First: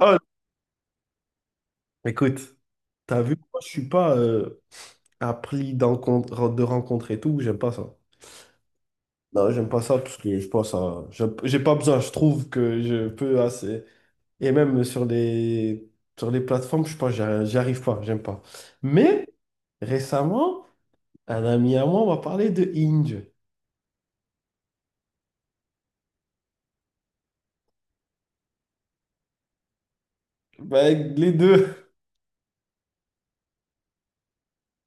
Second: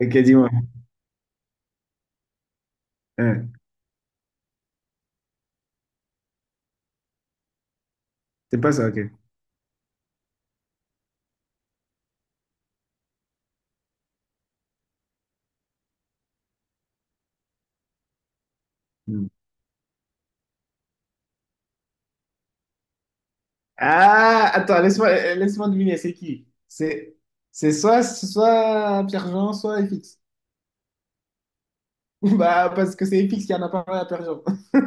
Ok, dis-moi. écoute, t'as vu, Hein, moi, je suis pas appris d'encontre- de rencontres et tout, j'aime pas ça. c'est pas ça, ok. Non, j'aime pas ça parce que je pense à... J'ai pas besoin, je trouve que je peux assez... Et même sur les plateformes, je sais pas, j'arri- j'y arrive pas, j'aime pas. Mais Hmm. récemment, un ami à moi m'a parlé de Hinge. Ah, attends, laisse-moi deviner, c'est qui? C'est soit, soit Pierre-Jean, soit FX. Ben, les deux. Bah, parce que c'est FX qui en a parlé à Pierre-Jean.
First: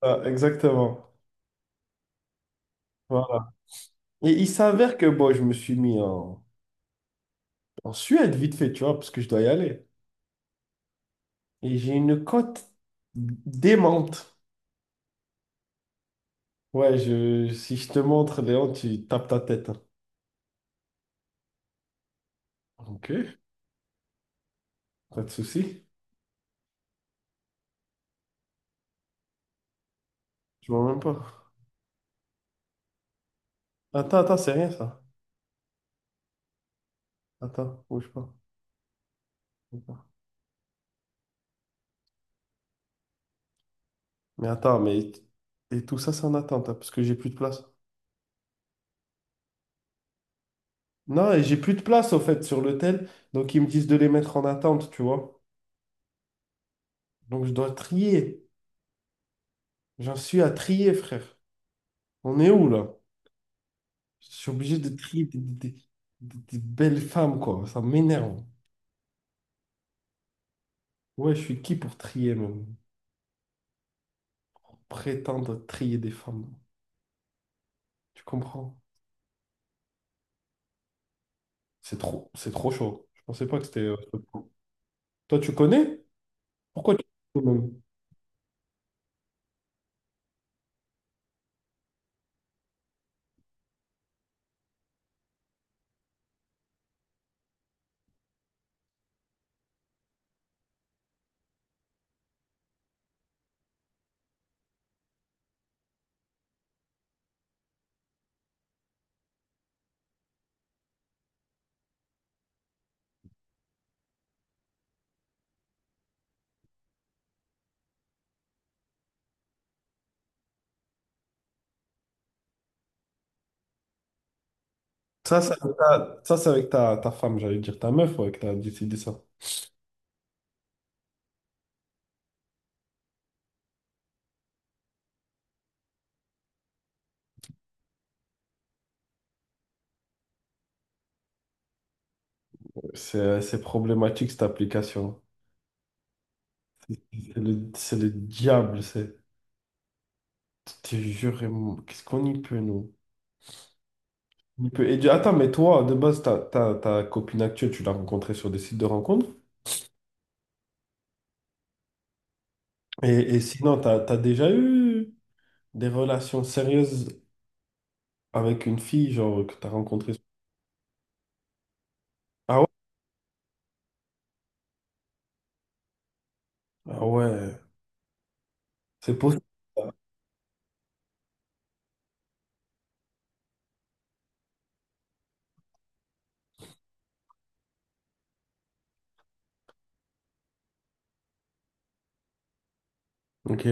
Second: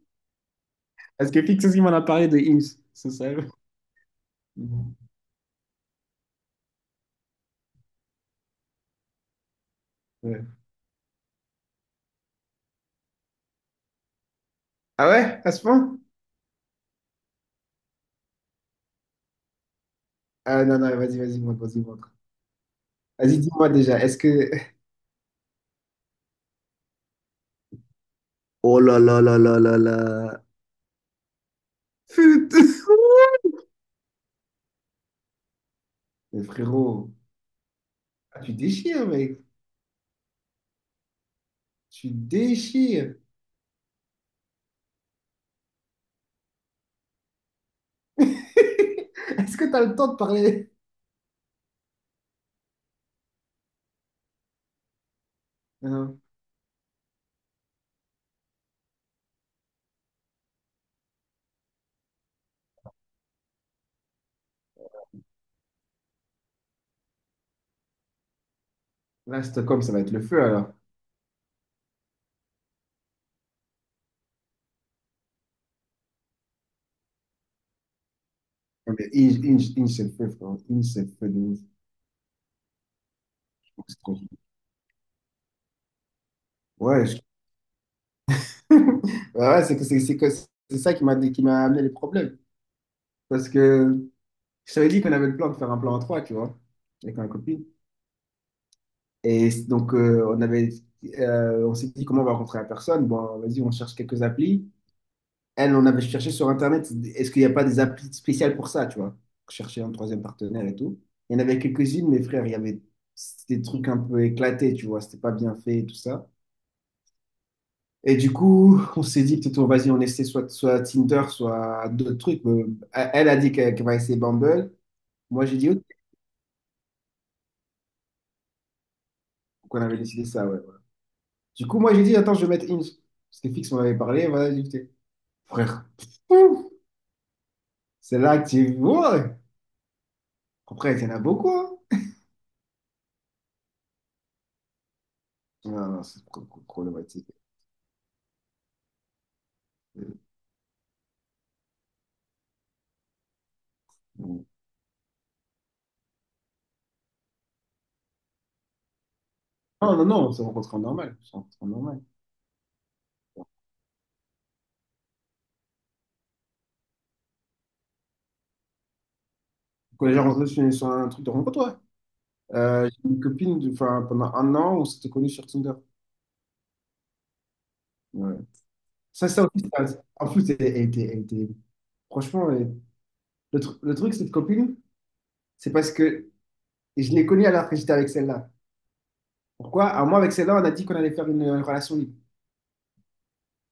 Ah, exactement. Parce que FX aussi m'en a parlé de Ims, c'est ça. Voilà. Et il Hmm. s'avère que bon, je me suis mis en, en Suède vite fait, tu vois, parce que je dois y aller. Ouais. Et j'ai une cote démente. Ah ouais, à ce point? Ouais, je, si je te montre, Léon, tu tapes ta tête, hein. Ah non, non, vas-y, vas-y, montre, vas-y, montre. Ok. Vas-y, dis-moi déjà, est-ce que... Pas de souci. Oh là là là là là là. Je vois même pas. Putain. Attends, attends, c'est rien ça. Mais frérot, Attends, bouge pas. ah, tu déchires, mec. Bouge pas. Tu déchires. Mais attends, mais. Et tout ça, c'est en attente, hein, parce que j'ai plus de place. Est-ce que t'as le temps de parler? Non, et j'ai plus de place, au fait, sur l'hôtel. Donc, ils me disent de les mettre en attente, tu vois. Hein. Donc, je dois trier. J'en suis à trier, frère. On est où, là? Je suis obligé de trier des belles femmes, quoi. Ça m'énerve. Là, Stockholm, ça va être le feu alors. Ouais, je suis qui pour trier, même? Prétendre trier des femmes. Tu comprends? Non, mais Inge, Inge, Inge, c'est le feu, frère. Inge, c'est le feu de ouf. C'est trop chaud. Je pensais pas que c'était, Donc, ce point. Toi, tu connais? Pourquoi tu Ouais, je- Ouais, ouais, c'est ça qui m'a amené les problèmes. Parce que je t'avais dit qu'on avait le plan de faire un plan à trois, tu vois, avec ma copine. Et donc, euh, on avait, on s'est dit comment on va rencontrer la personne. Bon, vas-y, on cherche quelques applis. Elle, on avait cherché sur Internet, est-ce qu'il n'y a pas des applis spéciales pour ça, tu vois? Chercher un troisième partenaire et tout. Il y en avait quelques-unes, mais frère, il y avait c'était des trucs un peu éclatés, tu vois, c'était pas bien fait et tout ça. Et du coup, on s'est dit, peut-être, vas-y, on essaie soit, soit Tinder, soit d'autres trucs. Elle a dit qu'elle va essayer Bumble. ça, Moi, c'est j'ai dit, avec ok, ta, ça, c'est avec ta, ta femme, j'allais dire ta meuf, ouais, que t'as décidé ça. qu'on avait décidé ça, ouais, voilà. Du coup, moi, j'ai dit, attends, je vais mettre Hinge. Parce que Fix m'en avait parlé, voilà, j'ai dit, frère, pouf, c'est là que tu vois. Après, il y en a beaucoup, hein. C'est problématique cette application. Non, non, c'est problématique. C'est le diable, c'est. Je te jure, et mon- qu'est-ce qu'on y peut, nous? Non, On y peut. Et, du- attends, mais toi, de base, ta, ta, ta copine actuelle, tu l'as rencontrée sur des sites de rencontres? non, non, c'est s'est rencontrés en normal. On s'est en normal. Et, et sinon, t'as, t'as déjà eu des relations sérieuses avec une fille, genre, que t'as On est rencontrée. déjà rencontrés sur, sur un truc de rencontre, ouais. Ah ouais? J'ai une copine, enfin, pendant un an, on s'était connus sur Tinder. Ah ouais, Ouais. c'est Ça, possible. ça aussi, Ça. En plus, elle, franchement, le truc, cette copine, c'est parce que je l'ai connue alors que j'étais avec celle-là. Pourquoi? Alors, moi, avec celle-là, on a dit qu'on allait faire une relation libre. Ok.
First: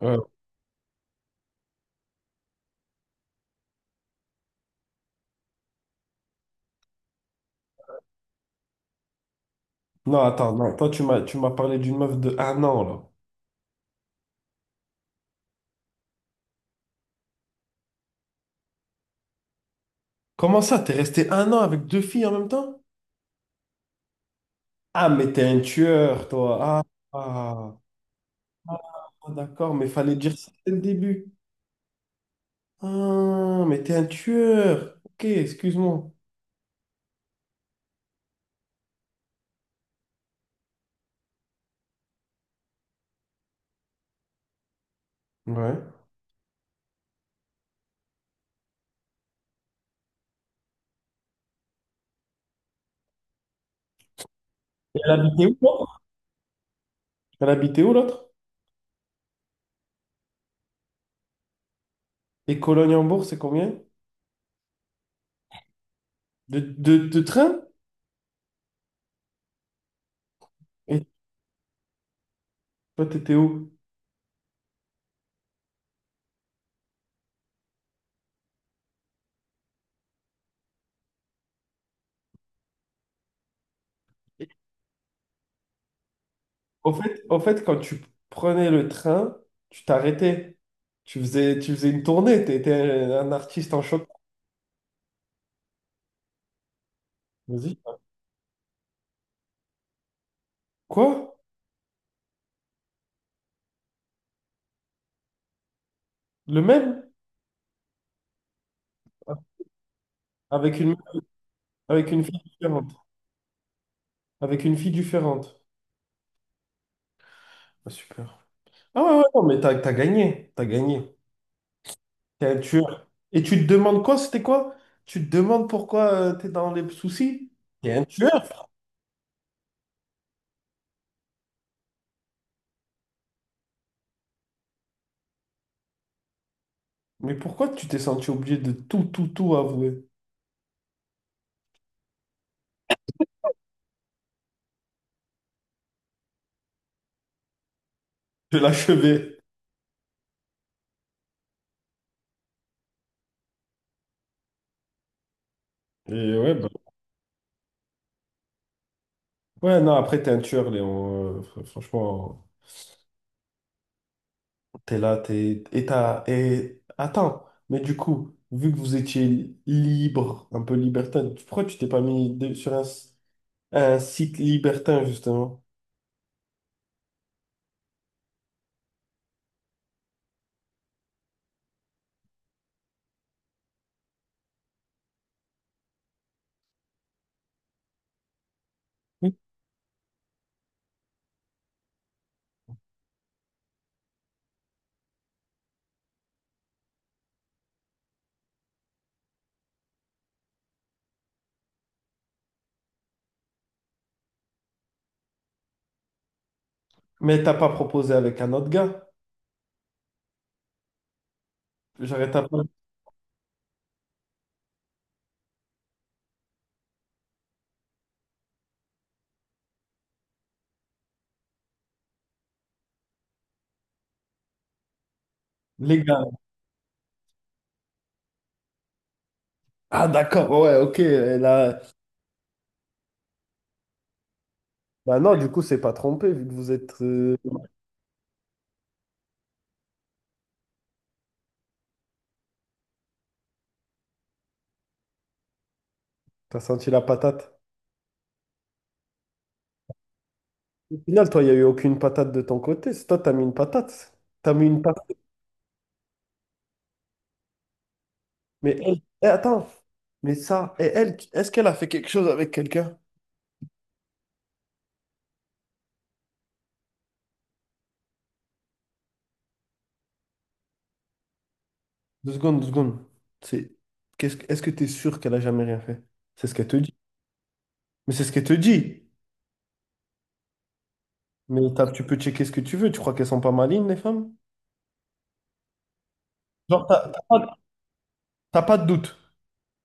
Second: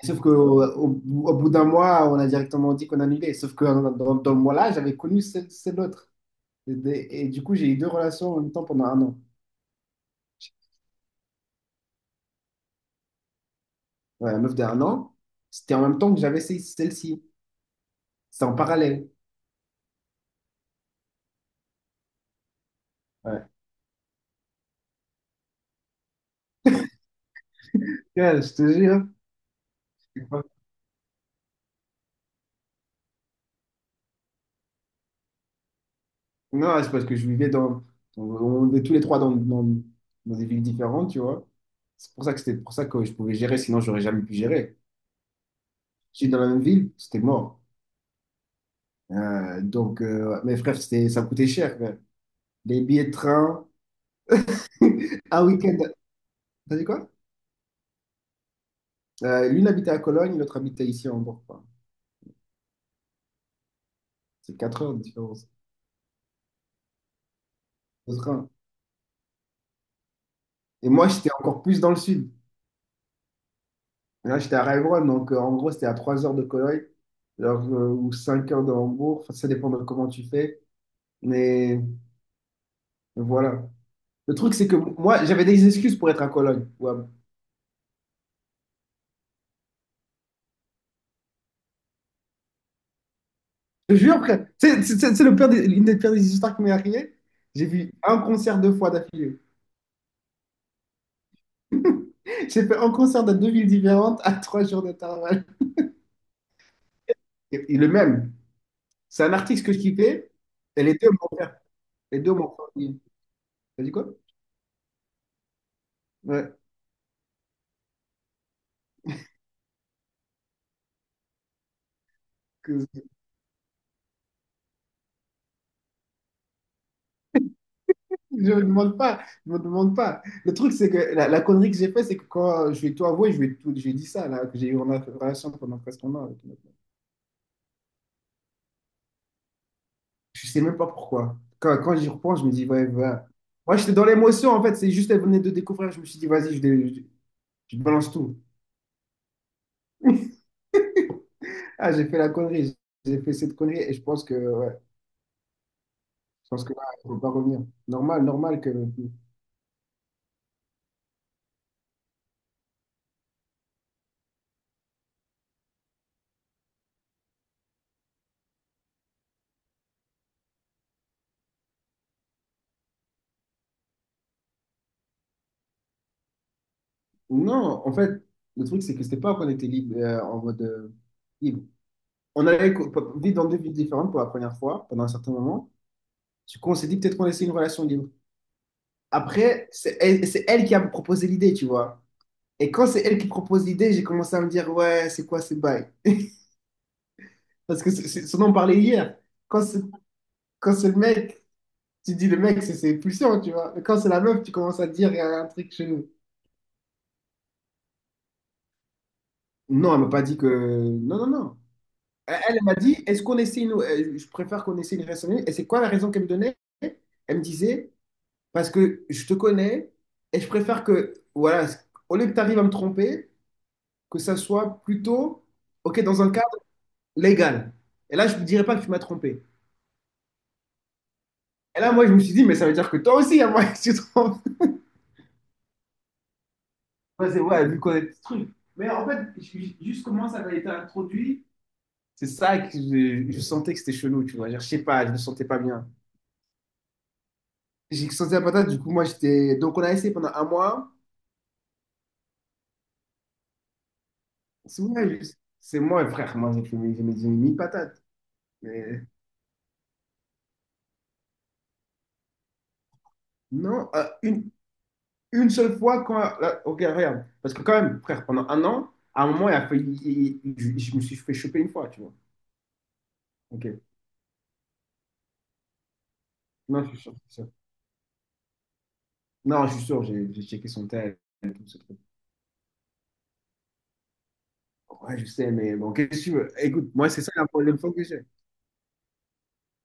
Ouais. Sauf qu'au au, au- au bout d'un mois, on a directement dit qu'on annulait. Sauf dans le mois-là, j'avais connu celle autre. Et du coup, j'ai eu deux relations en même temps pendant un an. Non, attends, non. Toi, tu m'as parlé d'une meuf de un an, là. Ouais, la meuf d'un an, c'était en même temps que celle-ci. C'était en parallèle. Comment ça? T'es resté un an avec deux filles en même temps? Ouais. Ah, mais t'es un tueur, toi. Ah, ah. Ouais, je te jure. Ah, d'accord, mais fallait C'est dire pas- ça dès le début. Ah, mais t'es un tueur. Ok, excuse-moi. Non, c'est parce que je vivais dans. On vivait tous les trois dans des villes différentes, tu vois. C'est pour ça que c'était pour ça que je pouvais gérer, sinon j'aurais jamais pu gérer. Ouais. J'étais dans la même ville, c'était mort. Mes frères, c'était, ça coûtait cher, frère. Les billets de train, Et elle habitait un où, week-end. l'autre? T'as dit quoi? Elle habitait où, l'autre? L'une habitait à Cologne, l'autre habitait ici en Bourgogne. Et Cologne-Hambourg, c'est combien? C'est 4 heures de différence De train? de train. Et Et moi, j'étais encore plus dans le sud. toi, t'étais où? Là, j'étais à Heilbronn, en gros, c'était à 3 heures de Cologne alors, ou 5 heures de Hambourg. Enfin, ça dépend de comment tu fais. Mais voilà. Le truc, c'est que moi, j'avais des excuses pour être à Cologne. Ouais. Au fait, quand tu prenais le train, tu t'arrêtais. Tu faisais une tournée. Tu étais un artiste en Je te choc. jure, frère. C'est le pire des- l'une des pires des histoires qui m'est arrivée. J'ai Vas-y. vu un concert deux fois d'affilée. Quoi? J'ai fait un concert dans deux villes différentes à trois jours d'intervalle. Le même? Et le même. C'est un artiste que je kiffais. Avec Et une, les deux m'ont fait. avec Les une deux fille m'ont différente. fait. T'as dit quoi? Avec une fille différente. Ouais. Ah, super. Ah ouais, ouais, non, mais t'as, t'as gagné. T'as gagné. T'es un Que- tueur. Et tu te demandes quoi? C'était quoi? Tu te demandes pourquoi t'es dans les soucis? T'es un Je me tueur. demande pas, je me demande pas. Le truc, c'est que la connerie que j'ai fait, c'est que quand je vais tout avouer, je vais tout, j'ai dit ça, là, que j'ai eu en relation pendant presque un an avec une autre. Mais pourquoi tu t'es senti obligé de tout, tout, tout avouer? Je sais même pas pourquoi. Quand j'y repense, je me dis, ouais, voilà. Moi, j'étais dans l'émotion, en fait, c'est juste, elle venait de découvrir, je me suis dit, vas-y, je balance tout. De l'achever. Ah, j'ai fait la connerie, j'ai fait cette connerie, et je pense que, ouais, Et je ouais, pense bah, que là, il faut pas revenir. Normal, normal que. ouais, non, après, t'es un tueur, Léon. Franchement, t'es là, t'es... Et t'as... Et... Attends, mais du coup, vu que vous étiez libre, un peu libertin, pourquoi tu t'es pas mis de- sur un, s- un site libertin, justement? Non, en fait, le truc, c'est que c'était pas qu'on était libre, en mode, libre. On allait vivre dans deux villes différentes pour la première fois, pendant un certain moment. Du coup, on s'est dit peut-être qu'on essaie une relation libre. Oui. Après, c'est elle qui a proposé l'idée, tu vois. Et quand c'est elle qui propose l'idée, j'ai commencé à me dire, ouais, c'est quoi ces bails? Parce que c'est ce dont on parlait hier. Quand c'est quand c'est le mec, tu dis le mec, c'est pulsion, tu vois. Mais quand c'est la meuf, tu commences à dire, il y a un truc chez nous. Mais t'as pas proposé avec un autre gars? Non, elle m'a pas dit que. Non, non, non. J'arrête un peu. Elle m'a dit, est-ce qu'on essaie une, je préfère qu'on essaie une relation libre. Et c'est quoi la raison qu'elle me donnait? Elle me disait, parce que je te connais et je préfère que, voilà, au lieu que tu arrives à me tromper, que ça soit plutôt, OK, Les dans gars. un cadre légal. Et là, je ne dirais pas que tu m'as trompé. Ah, d'accord, ouais, ok, et là... Et là, moi, je me suis dit, mais ça veut dire que toi aussi, à moi, tu te trompes. Bah non, du coup, c'est pas trompé, vu que vous êtes... Ouais, c'est ouais, vu qu'on est ce truc. Mais en fait, juste comment ça avait été introduit, c'est ça que je sentais que c'était chelou, tu vois. Genre, je sais pas, je me sentais pas bien. T'as senti la patate. J'ai senti la patate, du coup, moi, j'étais. Donc, on a essayé pendant un mois. Au final, toi, il n'y a eu aucune patate de ton côté. C'est toi, t'as mis une patate. T'as mis une C'est moi, patate. je- c'est moi, frère, moi, j'ai fait mes j'ai mis une patate. Mais elle, Mais eh, attends, mais ça, et elle, est-ce qu'elle a fait quelque chose avec quelqu'un? non, une seule fois quand, là, ok, regarde. Parce que quand même, frère, pendant un an, à un moment, il a failli- il- je, me suis fait choper une fois, tu vois. Deux secondes, deux secondes. C'est, Ok. qu'est-ce, que- est-ce que tu es sûr qu'elle a jamais rien fait? C'est ce qu'elle te Non, dit. Je suis sûr. Mais c'est ce qu'elle te dit. Non, je suis sûr, j'ai checké son tel et tout Mais ce t'as- truc. tu peux checker ce que tu veux. Tu crois qu'elles sont pas malines, les femmes? Ouais, je sais, mais bon, qu'est-ce que tu veux? Genre, Écoute, t'as moi, c'est ça la problème fois que j'ai. t'as pas de doute.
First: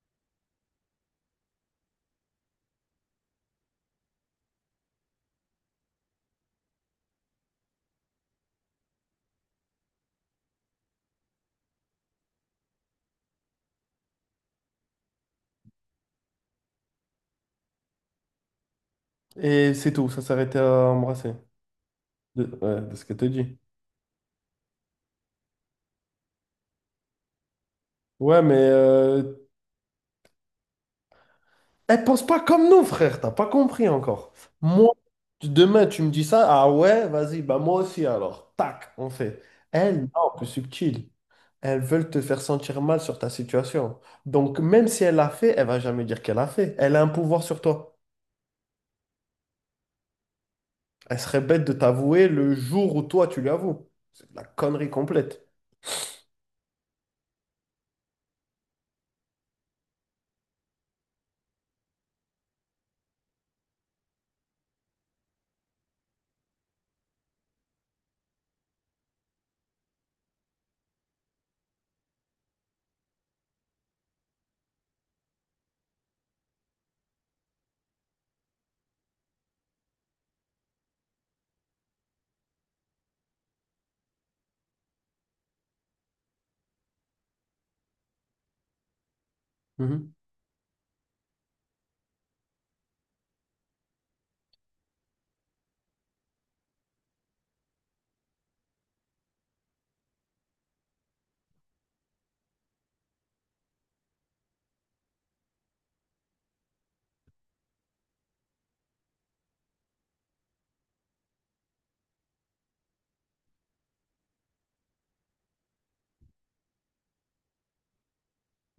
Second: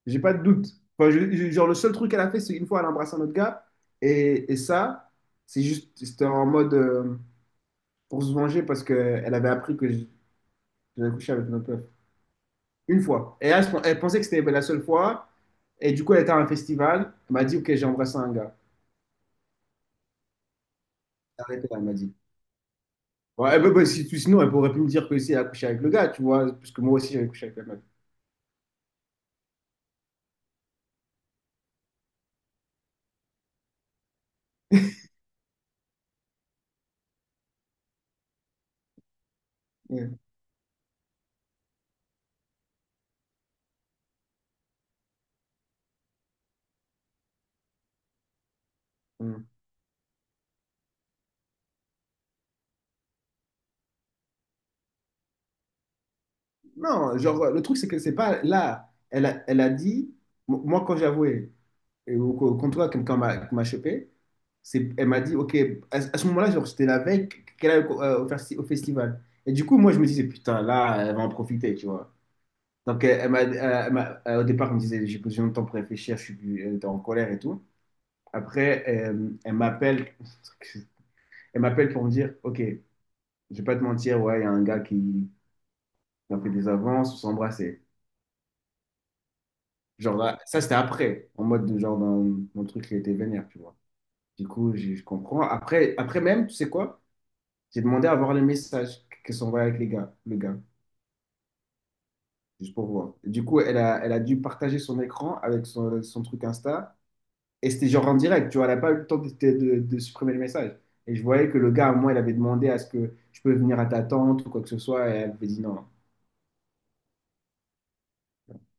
J'ai pas de doute. Enfin, genre, le seul truc qu'elle a fait, c'est une fois, elle a embrassé un autre gars. Et ça, c'est juste, c'était en mode pour se venger parce qu'elle avait appris que j'avais couché avec une autre meuf. Une fois. Et elle, elle pensait que c'était la seule fois. Et du coup, elle était à un festival. Elle m'a dit, OK, j'ai embrassé un gars. Et c'est tout, ça s'arrêtait à embrasser. Arrêtez là, elle m'a dit. De, ouais, de ce qu'elle te Ouais, dit. Bah, sinon, elle pourrait plus me dire que si elle a couché avec le gars, tu vois, parce que moi aussi, j'avais couché avec la meuf. Ouais, mais elle pense pas comme nous, frère, t'as pas compris encore. Moi, tu- demain, tu me dis ça, ah ouais, vas-y, bah moi aussi alors. Tac, on fait. Elles, Ouais. non, plus subtil. Elles veulent te faire sentir mal sur ta situation. Donc, même si elle l'a fait, elle va jamais dire qu'elle l'a fait. Elle a un pouvoir sur toi. Mm. Elle serait bête de t'avouer le jour où toi, tu lui avoues. C'est de la connerie complète. Non, genre, le truc, c'est que c'est pas là. Elle a dit, moi, quand j'avouais, et au comptoir, quelqu'un m'a qui m'a chopé, c'est, elle m'a dit, OK, à ce moment-là, genre, c'était la veille qu'elle allait au festival. Et du coup, moi, je me disais, putain, là, elle va en profiter, tu vois. Donc, elle m'a, au départ, elle me disait, j'ai besoin de temps pour réfléchir, elle était en colère et tout. Après, elle m'appelle, elle m'appelle pour me dire, OK, je vais pas te mentir, ouais, il y a un gars qui a fait des avances, on s'est embrassé. Mhm. Genre, là, ça, c'était après, en mode, de, genre, dans mon truc qui était vénère, tu vois. Du coup, je comprends. Après, après même, tu sais quoi? J'ai demandé à voir les messages qui sont envoyés avec le gars, juste pour voir. Du coup, elle a dû partager son écran avec son truc Insta. Et c'était genre en direct, tu vois, elle n'a pas eu le temps de, de supprimer le message. Et je voyais que le gars, au moins, il avait demandé à ce que je peux venir à ta tante ou quoi que ce soit, et elle avait dit non.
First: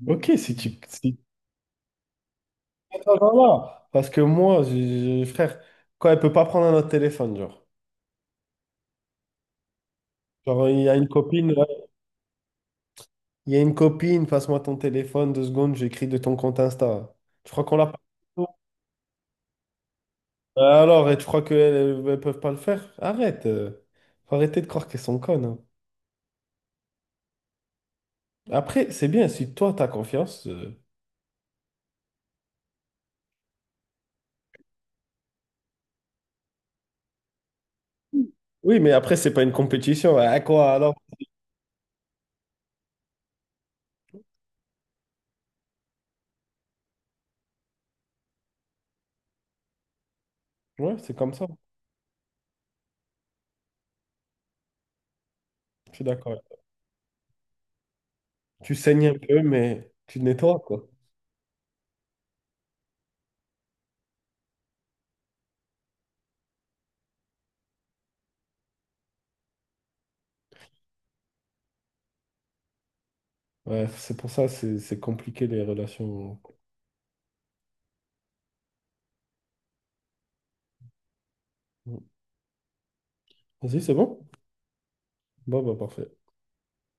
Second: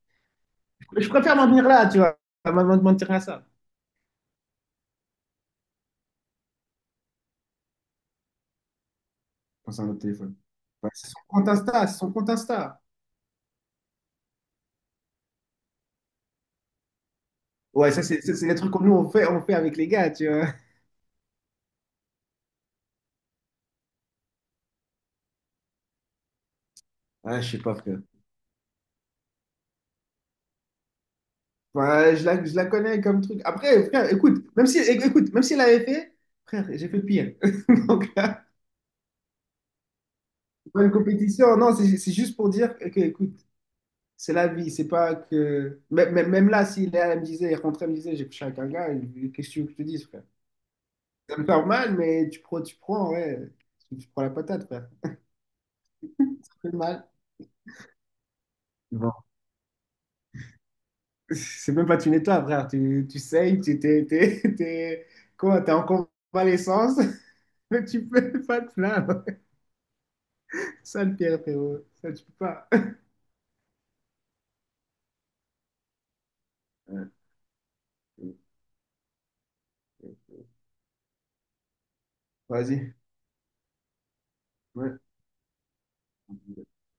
Ok, si tu... Je si- préfère m'en venir là, tu vois, à m'en mentir attends, à attends, ça. là. Parce que moi, j'ai- frère, quand elle peut pas prendre un autre téléphone, genre. Enfin, c'est un autre téléphone. Genre, il y Ouais, a une c'est son compte copine... Insta, c'est son compte Insta. Il y a une copine, passe-moi ton téléphone, deux secondes, j'écris de ton compte Insta. Tu crois qu'on l'a Ouais, pas? Ça, c'est les trucs que nous, on fait avec les gars, tu vois. Alors, et tu crois qu'elles ne peuvent pas le faire? Arrête. Faut arrêter de croire qu'elles sont connes, hein. Ah, je sais pas, frère. Après, c'est bien, si toi, t'as confiance. Ouais, je la connais comme truc. Après, frère, écoute, même si elle avait fait, frère, j'ai fait pire. Donc là, Oui, mais après, c'est pas une compétition. À quoi c'est pas une alors? compétition. Non, c'est juste pour dire que, écoute, c'est la vie, c'est pas que. Même là, si Léa elle me disait, elle rentrait, elle me disait, j'ai couché avec un gars, et qu'est-ce que tu veux que je te dise, frère? Ouais, c'est comme Ça me ça. fait mal, mais tu prends, ouais, tu prends la patate, frère. Je suis d'accord. Ça fait mal. Tu saignes Bon. un peu, mais tu te nettoies, quoi. C'est même pas une étoile, frère. Tu saignes, t'es- quoi, t'es en convalescence, mais tu peux pas te plaindre. Ça, le pire, frérot. Ça, tu peux pas. Ouais, c'est pour ça, c'est compliqué les relations. Ouais. Vas-y. Vas-y, c'est bon? Ouais. Bon, bah, parfait.